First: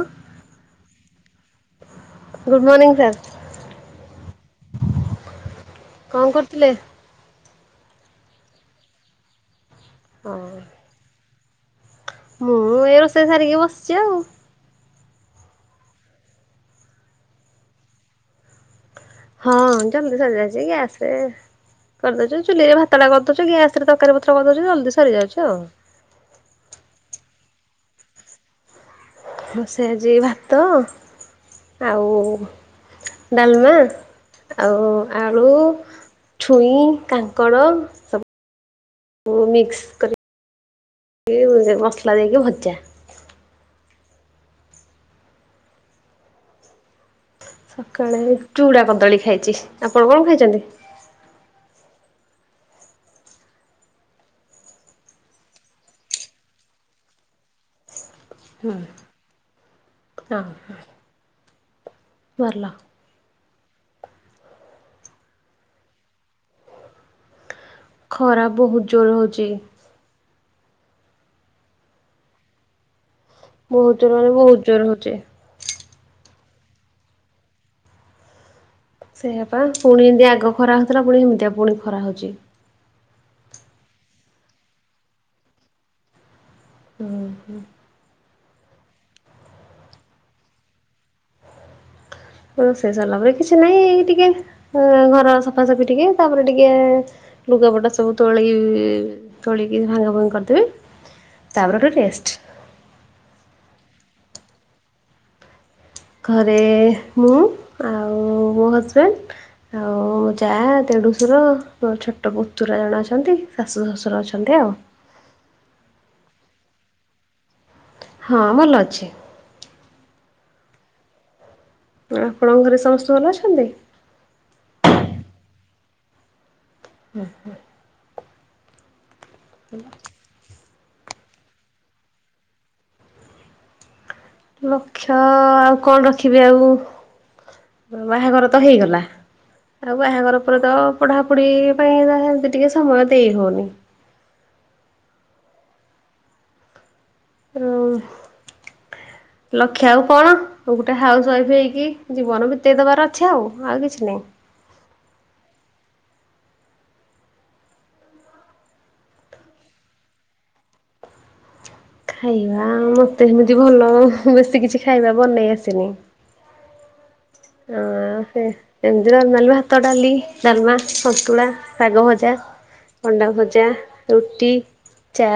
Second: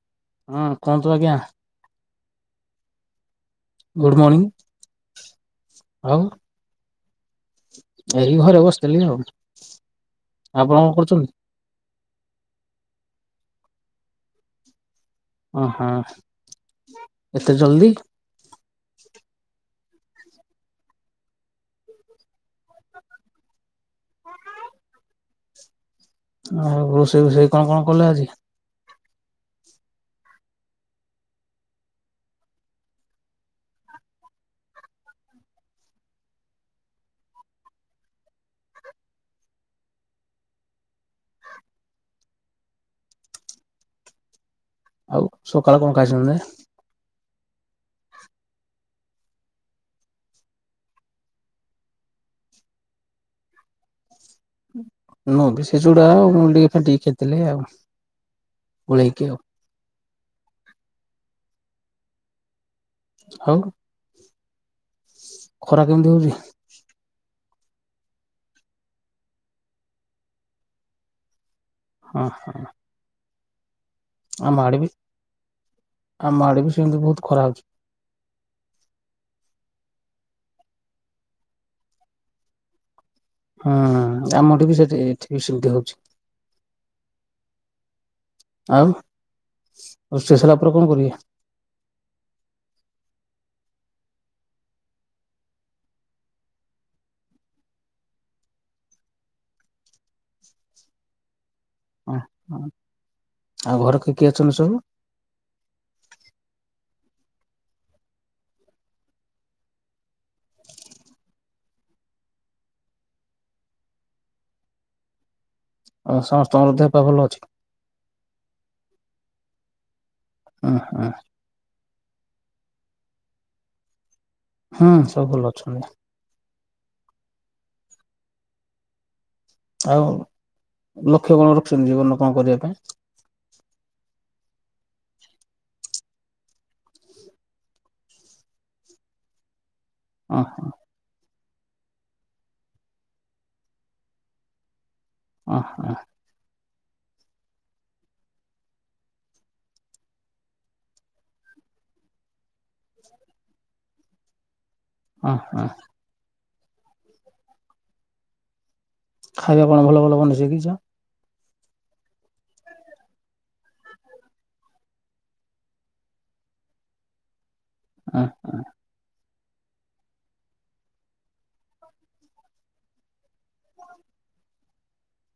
ଓ। ହଁ କହନ୍ତୁ ଆଜ୍ଞା। ଗୁଡ୍ ମଣିଂ ସାର୍। ଗୁଡ଼୍ ମର୍ଣ୍ଣି ଆଉ କଣ କରୁଥିଲେ? ଏହି ଘରେ ବସିଥିଲି ଆଉ ହଁ ଆପଣ କଣ କରୁଚନ୍ତି? ମୁଁ ଏଇ ରୋଷେଇ ସାରିକି ବସିଛି ଆଉ। ଅ ହଁ ଏତେ ଜଲ୍ ଦି ହଁ ଜଲ୍ ଦି ସରିଯାଇଛି ଗ୍ୟାସ୍ ରେ କରିଦଉଚୁ ଚୁଲିରେ ଭାତଟା କରିଦଉଚୁ ଗ୍ୟାସ୍ ରେ ତକାରି ପତ୍ର କରିଦଉଚୁ ଜଲ୍ ଦି ସରିଯାଉଛି ଆଉ। ଆଉ ରୋଷେଇ ବୋଷେଇ କଣ କଣ କଲ ଆଜି? ରୋଷେଇ ଆଜି ଭାତ ଆଉ ଡାଲ୍ ମା ଆଉ ଆଳୁ ଛୁଇଁ କାଙ୍କଡ଼ ସବୁ ବୁ ମିକ୍ସ କରିକି ମସଲା ଦେଇକି ଭଜା। ଆଉ ସକାଳେ କଣ ଖାଇବନ୍ତି? ସକାଳେ ଚୁଡ଼ା କଦଳୀ ଖାଇଛି ଆପଣ କଣ ଖାଇଛନ୍ତି? ମୁଁ ବି ସେ ଚୁଡା ଆଉ ମୁଡ଼ିକି ଫେଣ୍ଟିକି ଖାଇଥିଲି ଆଉ ହୁଁ। ଗୋଳେଇକି ଉ। ହଁ [unintelligible] ଭଲ। ଆଉ ଖରା କେମିତି ହଉଚି? ଖରା ବହୁତ୍ ଜୋର ହଉଚି। ହଁ ହଁ। ବହୁତ୍ ଜୋର ମାନେ ବହୁତ୍ ବି ଜୋର ହଉଚି। ଆମ ଆଡେ ବି ସେମିତି ବହୁତ୍ ଖରା ହଉଚି। ସେଇଆାପା ପୁଣି ଏମ୍ ଦୀ ଆଗ ଖରା ହଉଥିଲା ପୁଣି ଏମିତିଆ ପୁଣି ଖରା ହଉଚି। ହଁ ଆମଠୁ ବି ସେଠି ଏଠି ବି ସେମିତି ହଉଚି। ହୁଁ ହୁଁ। ଆଉ ରୋଷେଇ ସାଇଲା ପରେ କଣ କରିବେ? ରୋଷେଇ ସାରିଲା ପରେ କିଛି ନାଇଁ ଏଇ ଟିକେ ଅ ଘର ସଫାସଫି ଟିକେ ତାପରେ ଟିକେ ଲୁଗାପଟା ସବୁ ତୋଳି ତୋଳିକି ଭାଙ୍ଗା ଭଙ୍ଗି କରିଦେବି ତାପରେ ଗୋଟେ ଓ ରେଷ୍ଟ ହ ଆଉ ଘରେ କିଏ କିଏ ଅଛନ୍ତି ସବୁ? ଘରେ ମୁଁ ଆଉ ମୋ ହଜ୍ ବେଣ୍ଡ୍ ଆଉ ଯା ଡେ଼ଡୁସୁର ଛୋଟ ପୁତୁରା ଜଣେ ଅଛନ୍ତି ଶାଶୁ ଶଶୁର ଅଛନ୍ତି ଆଉ। ଆଉ ସମସ୍ତଙ୍କର ଦେହ ପା ଭଲ ଅଛି? ହଁ ଭଲ ଅଛି। ଆ ହାଁ। ଆପଣଙ୍କ ଘରେ ସମସ୍ତେ ଭଲ ଅଛନ୍ତି? ହୁଁ ସବୁ ଭଲ ଅଛନ୍ତି। ହୁଁ ହୁଁ। ଆଉ ଲକ୍ଷ୍ୟ କଣ ରଖିଛନ୍ତି ଜୀବନରେ କଣ କରିଆ ପାଇଁ? ଲକ୍ଷ୍ୟ ଆଉ କଣ ରଖିବି ଆଉ ବାହାଘର ତ ହେଇଗଲା ଆଉ ବାହାଘର ପରେ ଓହୋ ତ ପଢାପଢି ପାଇଁ ଯାହା ଏନ୍ତି ଟିକେ ସମୟ ଦେଇ ହଉନି ଓ ହଁ। ରଉ [unintelligible] ଲକ୍ଷ୍ୟ ଆଉ କଣ ଗୋଟେ ହାଉସ୍ ୱାଇଫ୍ ହେଇକି ଜୀବନ ବିତେଇ ଦବାର ଅଛି ଆଉ ଆଉ କିଛି ନାଇଁ। ଅ ହଁ। ଖାଇବା କଣ ଭଲ ଭଲ ବନେଇ ଶକିିଛ? ଖାଇବା ମତେ ସେମିତି ଭଲ ବେଶୀ କିଛି ଖାଇବା ବନେଇ ଆସିନି। ଅଁ ସେ ଏମତି ନର୍ମାଲ ଭାତ, ଡାଲି, ଡାଲମା, ସନ୍ତୁଳା, ଶାଗ ଭଜା। ଅଣ୍ଡା ଭଜା ରୁଟି ଚା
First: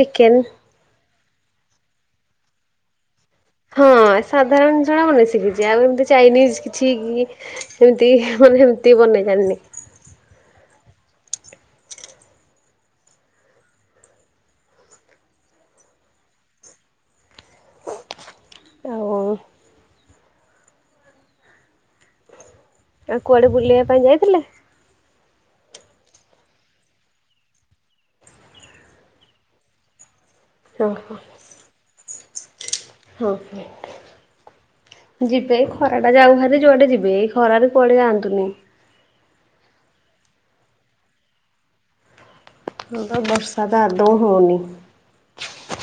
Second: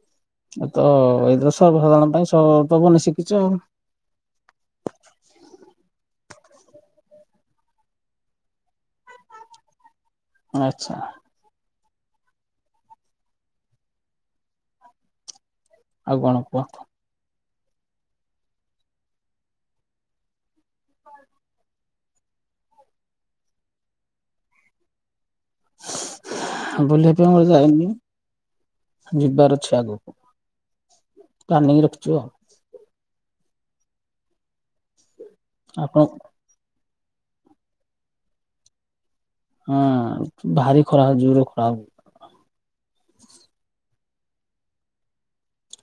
ଚିକେନ। ତ ଏଇଥର ସର୍ବସାଧାରଣ ପାଇଁ ସ ତ ବନେ ଶିକିଚ ଆଉ। ହଁ ସାଧାରଣ ଜିନ୍ଷଟା ବନେଇ ଶିକିଚି ଆଉ ଏମିତି ଚାଇନିଜ୍ କିଛି ଘି ଏମିତି ମାନେ ଏମତି ବନେଇ ଜାଣିନି। ଆଚ୍ଛା। ଆଉ କଣ କୁହନ୍ତୁ। ଆଉ କଲ୍ ଆଉ କୁଆଡ଼େ ବୁଲିବା ପାଇଁ ଯାଇଥିଲେ? ବୁଲିତେ ମୁଁ ଯାଇନି ଯିବାର ଅଛି ଆଗୁକୁ। ଅହଁ। ପ୍ଲାନିଂ ରଖିଚୁ ଆଉ। ହଁ ହୋ ଯିବେ ଏଇ ଆପଣ ଖରାଟା ଯାଉ ଭାରି ଯୁଆଡ଼େ ଯିବେ। ଖରାରେ କୁଆଡ଼େ ଯାଆନ୍ତୁନି। ହଁ ଭାରି ଖରା ଜୋରେ ଖରା ହୁ ହଁ ପା ବର୍ଷା ତ ଅଦୌ ହୋଉନି।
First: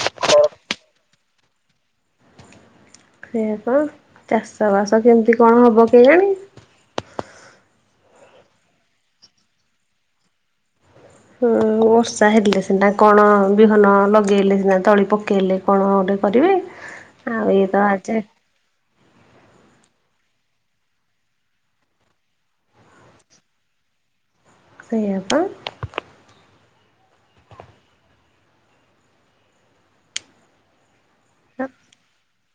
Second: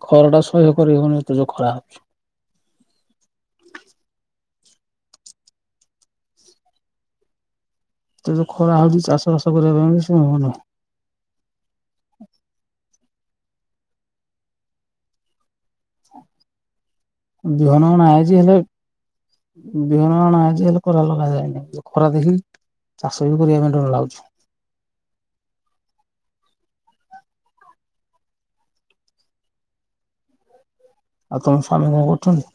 ଖରାଟା ସହ୍ୟ କରି ହବନି ଏତେ ଯୋଉ ଖରା ହଉଚି। ସେୟା ପା ଚାଷ ବାସ କେମତି କଣ ହବ କେଇଆଣି। ତେ ଯେ ଖରା ହଉଚି ଚାଷ ବାଷ କରିବା ପାଇଁ ସେ ହଉନି। ହୁଁ ବର୍ଷା ହେଲେ ସିନା କଣ ବିହନ ଲଗେଇଲେ ସିନା ତଳି ପକେଇଲେ କଣ ଅଟେ କରିବେ ଆଉ ଏ ବିହନ ତ ଆ ଅଣା ଯାଏଁ ହେଇଛି ହେଲେ ବିହନ ଆଣା ହେଇଚି ହେଲେ କରା ଲଗା ଯାଇନି ଯୋଉ ଖରା ଦେଖି ଚାଷ ବି କରିବା ପାଇଁ ଡର ଲାଗୁଚି। ସେଇଆ ପା। ଆଉ ତମ ସ୍ୱାମୀ କଁ କରୁଚନ୍ତି?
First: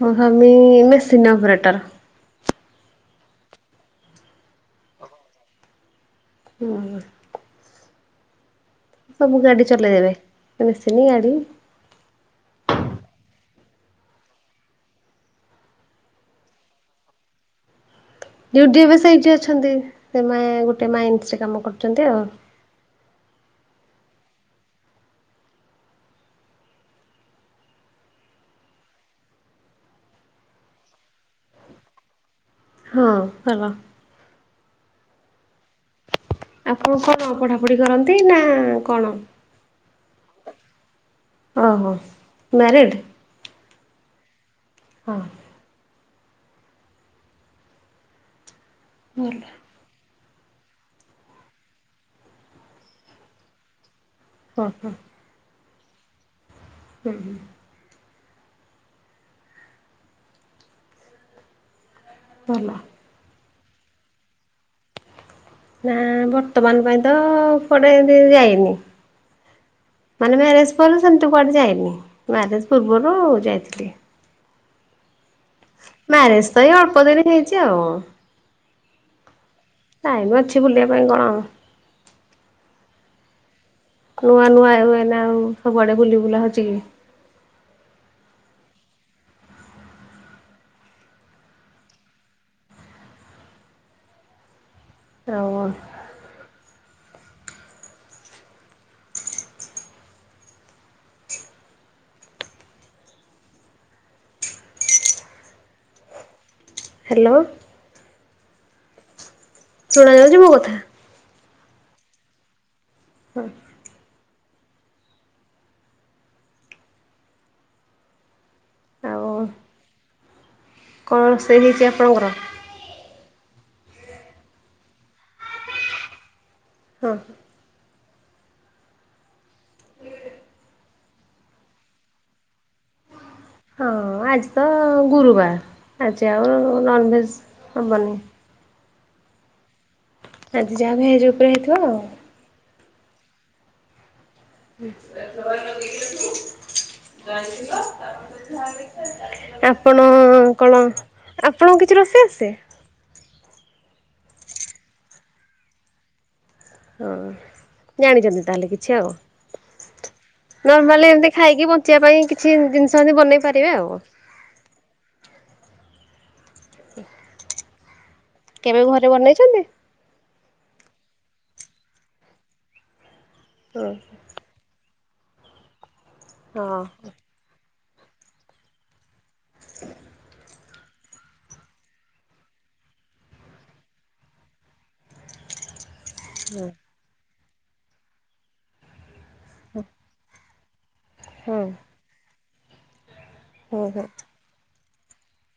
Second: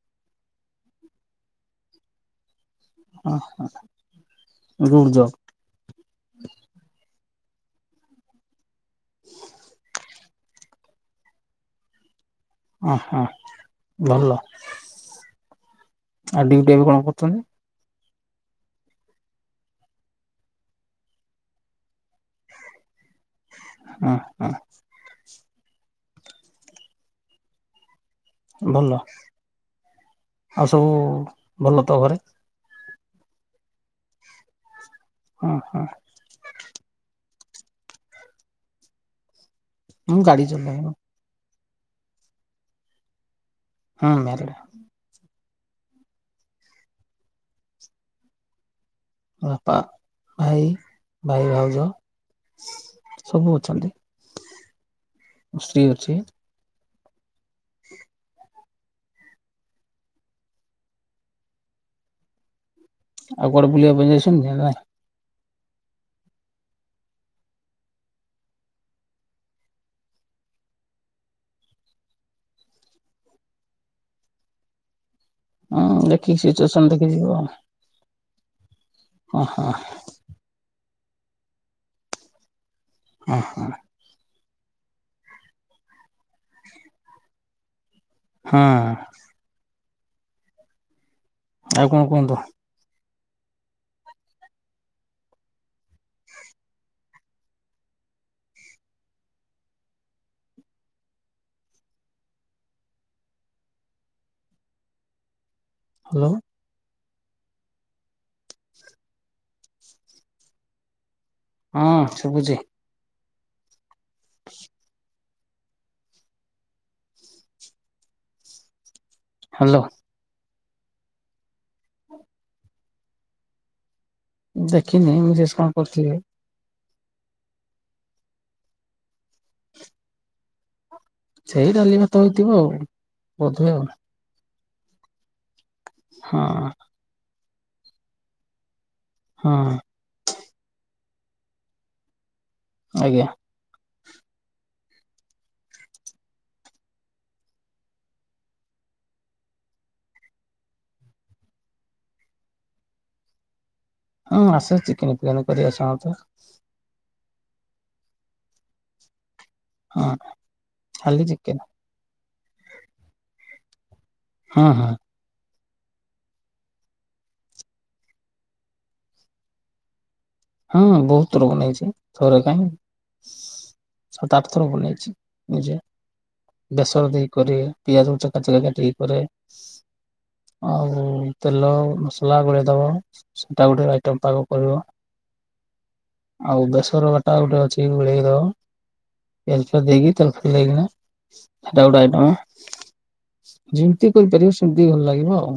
ମୋ ସ୍ବାମୀ ମେସିନ୍ ଅପରେଟର୍। ଓହ ଗୁଡ୍ ଜବ୍। ହୁଁ। ସବୁ ଗାଡ଼ି ଚଲେଇଦେବେ ଏ ମେସିନି ଗାଡ଼ି। ଅଁ ହଁ ଭଲ ଆ ଡିଉଟି ଏବେ କଣ କରୁଚନ୍ତି? ଡିଉଟି ଏବେ ସେଇଠି ଅଛନ୍ତି ସେମାଁ ଗୋଟେ ମାଇନ୍ସରେ କାମ କରୁଚନ୍ତି ଆଉ। କଁ ହଁ। ଭଲ ଆଉ ସବୁ ଭଲ ତ ଘରେ? ହଁ ଭଲ। ଅଁ ହଁ। ଆପଣ କଣ ପଢ଼ାପଢି଼ କରନ୍ତି ନାଁ କଣ? ମୁଁ ଗାଡ଼ି ଚଲାୟ। ଓହୋ ମ୍ୟାରେଡ଼୍? ହୁଁ ମ୍ୟାରେଡେ। ହଁ। ଭଲ ମୋ ବାପା, ଭାଇ, ଭାଇ, ଭାଉଜ ସବୁ ଅଛନ୍ତି। ଓହୋ। ମୋ ସ୍ତ୍ରୀ ଅଛି। ହୁଁ ହୁ। ଭଲ। ଆଉ କୁଆଡେ଼ ବୁଲିବା ପାଇଁ ଯାଇଛନ୍ତିି ଜାଗା? ନା ବର୍ତ୍ତମାନ୍ ପାଇଁ ତ କୁଆଡ଼େ ଏମିତି ଯାଇନି ମାନେ ମ୍ୟାରେଜ୍ ପରେ ସେମିତି କୁଆଡ଼େ ଯାଇନି ମ୍ୟାରେଜ୍ ପୂର୍ବରୁ ଯାଇଥିଲି। ହଁ ଦେଖିକି ମ୍ୟାରେଜ ତ ଏଇ ସିଟୁଏସନ୍ ଅଳ୍ପ ଦେଖି ଦିନ ଯିବ ହେଇଛି ଆଉ। ଆ ହ ହ। ଟାଇମ୍ ଅଛି ବୁଲିବା ପାଇଁ କଣ? ଅଁ ହ। ନୂଆ ନୂଆ ଏବେନା ଆଉ ସବୁଆଡ଼େ ବୁଲି ବୁଲା ହଉଛି କି? ହଁ। ଆଉ କଣ କୁହନ୍ତୁ? [unintelligible] ହାଲୋ। ହାଲୋ। ଶୁଣା ଯାଉଚି ମୋ କଥା। ହଁ ଶୁଭୁଚି। ହଁ। ଆଉ ହାଲୋ। କଣ ରୋଷେଇ ହେଇଚି ଆପଣଙ୍କର? ଦେଖିନି ମୁଁ ମିସେସ କଣ କରିଥିବେ। ହଁ। ସେଇ ଡାଲି ଭାତ ହେଇଥିବ ଆଉ ବୋଧେ ଆଉ। ହଁ ଆଜି ତ ଗୁରୁବାର ଆଜି ହଁ ଆଉ ନନ୍ଭେଜ୍ ହବନି। ହଁ। ଆଜି ଯାହା ଭେଜ ଉପରେ ହେଇଥିବ ଆଉ। ଆଜ୍ଞା। ଲଗେଇ ଯାଇ ତା ଯ [inaudible] ଆପଣ କଣ ଆପଣଙ୍କୁ କିଛି ରୋଷେଇ ଆସେ? ହଁ ଆସେ ଚିକେନ ଫିକେନେ କରି ଆସେ ମତେ। ହଁ ଜାଣିଛନ୍ତି ତାହେଲେ କିଛି ଆଉ ହଁ ନର୍ମାଲି ଖାଲି ଏମିତି ଚିକେନ ଖାଇକି ବଞ୍ଚ ବଞ୍ଚି ପାଇଁ କିଛି ଜିନିଷ ଏମିତି ବନେଇ ପାରିବେ ଆଉ। ହଁ ହଁ। କେବେ ଘରେ ବନେଇଛନ୍ତି? ହଁ ବହୁତ ଥର ବନେଇଛି ଥରେ କାଇଁ। ହଁ। ସାତ ଆଠ ଥର ବନେଇଚି ନିଜେ ହଁ ବେସର ଦେଇ କରେ ପିଆଜ ଚେକା ଚେକା କାଟିକି କରେ। ଆଉ ତେଲ ମସଲା ଗୁଳେଇଦବ ସେଇଟା ଗୋଟେ ଆଇଟମ ପାଗ କରିବ। ଆଉ ବେଶର ବାଟା ଗୋଟେ ଅଛି ଗୁଳେଇ ଦବ। ଏଲ ଫେ ଦେଇକି ତେଲ ଫେ ଦେଇକିନା ହଁ ସେଟା ଗୋଟେ ଆଇଟମ। ହଁ ହଁ ଯେମତି କରିପାରିବ ସେମିତି ଭଲ ଲାଗିବ ଆଉ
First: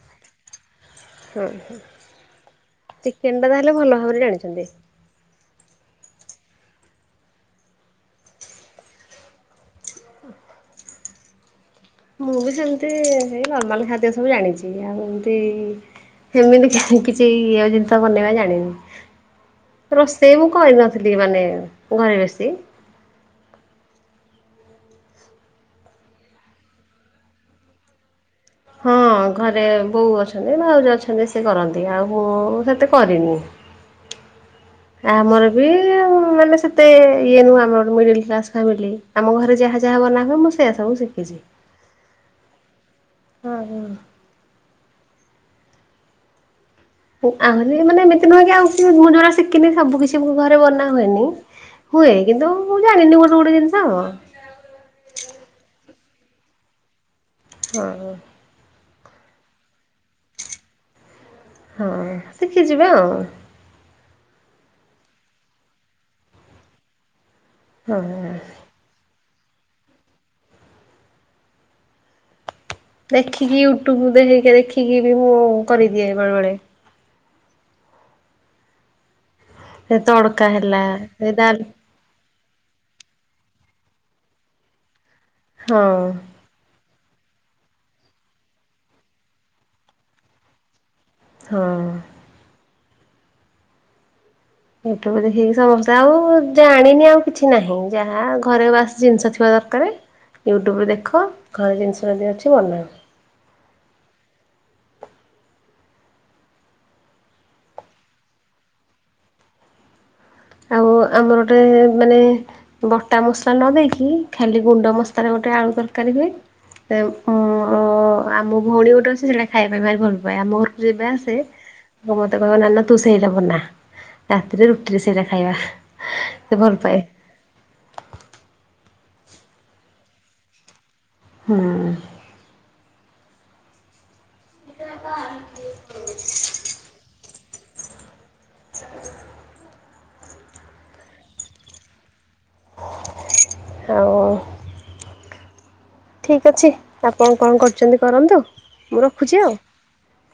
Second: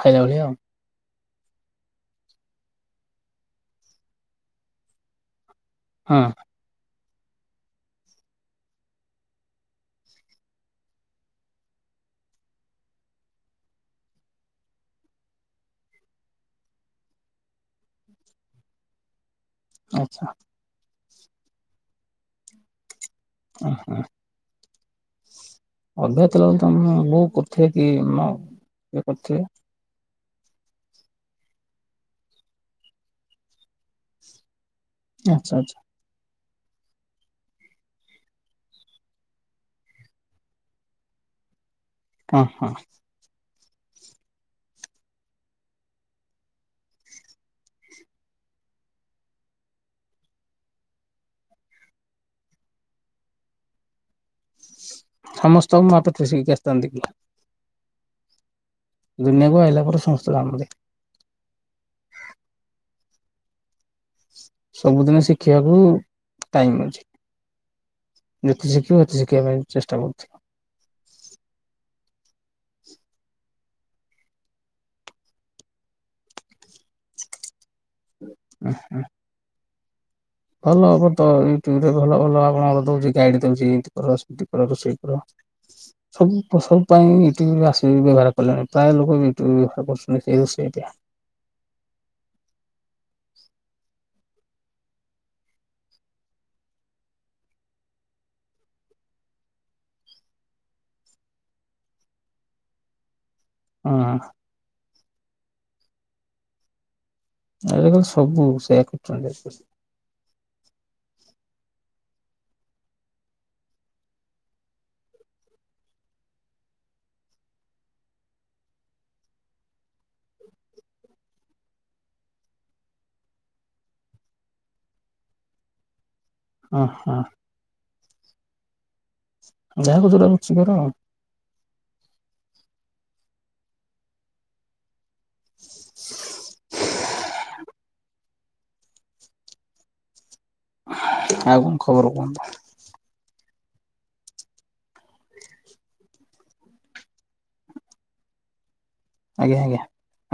ଖାଇଲା ଭଳିଆ ଆଉ। ହୁଁ ଚିକେନ ଟା ତାହେଲେ ଭଲ ଭାବରେ ଜାଣିଚନ୍ତି। ହଁ। ମୁଁ ବି ସେମିତି ସେଇ ନର୍ମାଲ ଖାଦ୍ୟ ସବୁ ଜାଣିଚି। ଆଉ ଏମତି କେମିତି କାହିଁ କିଛି ଇଅ ଜିନିଷ ବନେଇବା ଜାଣିନି। ଆଚ୍ଛା ରୋଷେଇ ମୁଁ କରିନଥିଲି ମାନେ ଘରେ ବେଶୀ। ଆ ହାଁ। ଅଭ୍ୟାତ ତିଲ ତମେ ବୋଉ କରୁଥାଏ କି? ହଁ ଇଏ କରୁଥିବେ ଘରେ ବୋଉ ଅଛ ଅଛନ୍ତି ଭାଉଜ ଅଛନ୍ତି ସିଏ କରନ୍ତି ଆଉ ମୁଁ ସେତେ କରିନି। ଆମର ଆଚ୍ଛା ବି ଆଚ୍ଛା ମାନେ ସେ ତେ ଇଏ ନୁହଁ ଆମରୋ ମିଡଲ କ୍ଲାସ ଫାମିଲି ଆମ ଘରେ ଯାହା ଯାହା ବନା ହୁଏ ମୁଁ ସେୟା ସବୁ ଶିଖିଚି। ଅ ହଁ। ହଁ ହଁ। ଆହୁରି ମାନେ ଏମିତି ନୁହେଁ କି ଆଉ ମୁଁ ଯୋଉରା ଶିକିନି ସବୁ କିିଛି ଘରେ ବନା ହୁଏନି। ହୁଏ କିନ୍ତୁ ମୁଁ ଜାଣିନିବୋହୁତ ଗୁଡ଼େ ଜିନିଷ। ସମସ୍ତଙ୍କୁ ମତ ପାଥରେ ଶିକିକି ଆସତାନ୍ତି। ହଁ ହୋଉ। ଦୁନିଆକୁ ଆଇଲା ପରେ ସମସ୍ତେ ଜାଣନ୍ତି। ହଁ ଶିଖିଯିବେ ଆଉ। ସବୁଦିନ ଶିଖିବାକୁ ଟାଇମ ଅଛି। ହଁ। ଯେତେ ଶିଖିବ ସେତେ ଶି କିବା ପାଇଁଁ ଚେଷ୍ଟା କରୁଚି। ଦେଖିକି ୟୁଟ୍ୟୁବ ଦେ ଦେଖିକି ବି ମୁଁ କରିଦିଏ ବେଳେ ବେଳେ। ଆ ହାଁ। ସେ ତଡ଼କା ହେଲା ଏଇତାଲ ଏ ଭଲ ଭଲ ଆପଣଙ୍କର ଦୋଉଚି ଗାଇଡି ଦୋଉଚି ଏମତି ରୋଷେଇ କର ହଁ ସବୁ। ଫସବ ପାଇଁ ୟୁଟ୍ୟୁବ ଆସିକି ବ୍ୟବହାର କଲେଣି ପ୍ରାୟ ଲୋକ ୟୁଟ୍ୟୁବ ବ୍ୟବହାର କରୁଛନ୍ତି ସେଇ ରୋଷେଇଟା। ହଁ। ୟୁଟ୍ୟୁବ ଦେଖିକି ସମସ୍ତେ ଆଉ ଜାଣିନି ଆଉ କିଛି ନାହିଁ ଯାହା ଘରେ ବାସ୍ ଜିନିଷ ଥିବା ଦରକାରେ। ୟୁଟ୍ୟୁବ୍ ଦେଖ ଘରେ ଜିନିଷ ଯଦି ଅଛି ବନାଅ। ହଁ ଆଜି କାଲି ସବୁ ସେୟା କରୁଚନ୍ତି। ଆଉ ଆମର ଗୋଟେ ମାନେ ବଟା ମସଲା ନଦେଇକି ଖାଲି ଗୁଣ୍ଡ ମସଲାରେ ଗୋଟେ ଆଳୁ ତରକାରୀ ହୁଏ। ସେୟାମ ଅଁ ଆମ ଭଉଣୀ ଗୋଟେ ଅଛି ସେଟା ଖାଇବା ଭାରି ଭଲ ପାଏ। ଆମ ଘରକୁ ଯବେ ଆସେ ମତେ କହିବ ନା ନା ତୁ ସେଇଟା ବନା ରାତିରେ ରୁଟିରେ ସେଇଟା ଖାଇବା। ସେ ଭଲ ଅ ପାଏ ହଁ ଯାହାକୁ ଯୋଉଟା ରୁଚି କର। ହୁଁ। [inaudible] ଆଉ ଖବର କଣ କୁହନ୍ତୁ? ଆଉ ଠିକ୍ ଅଛି ଆପଣ କଣ କରୁଚନ୍ତି କରନ୍ତୁ। ମୁଁ ରଖୁଛି ଆଉ। ଆଜ୍ଞା ଆଜ୍ଞା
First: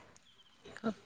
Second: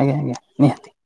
ଆଜ୍ଞା ଆଜ୍ଞା ନିହାତି।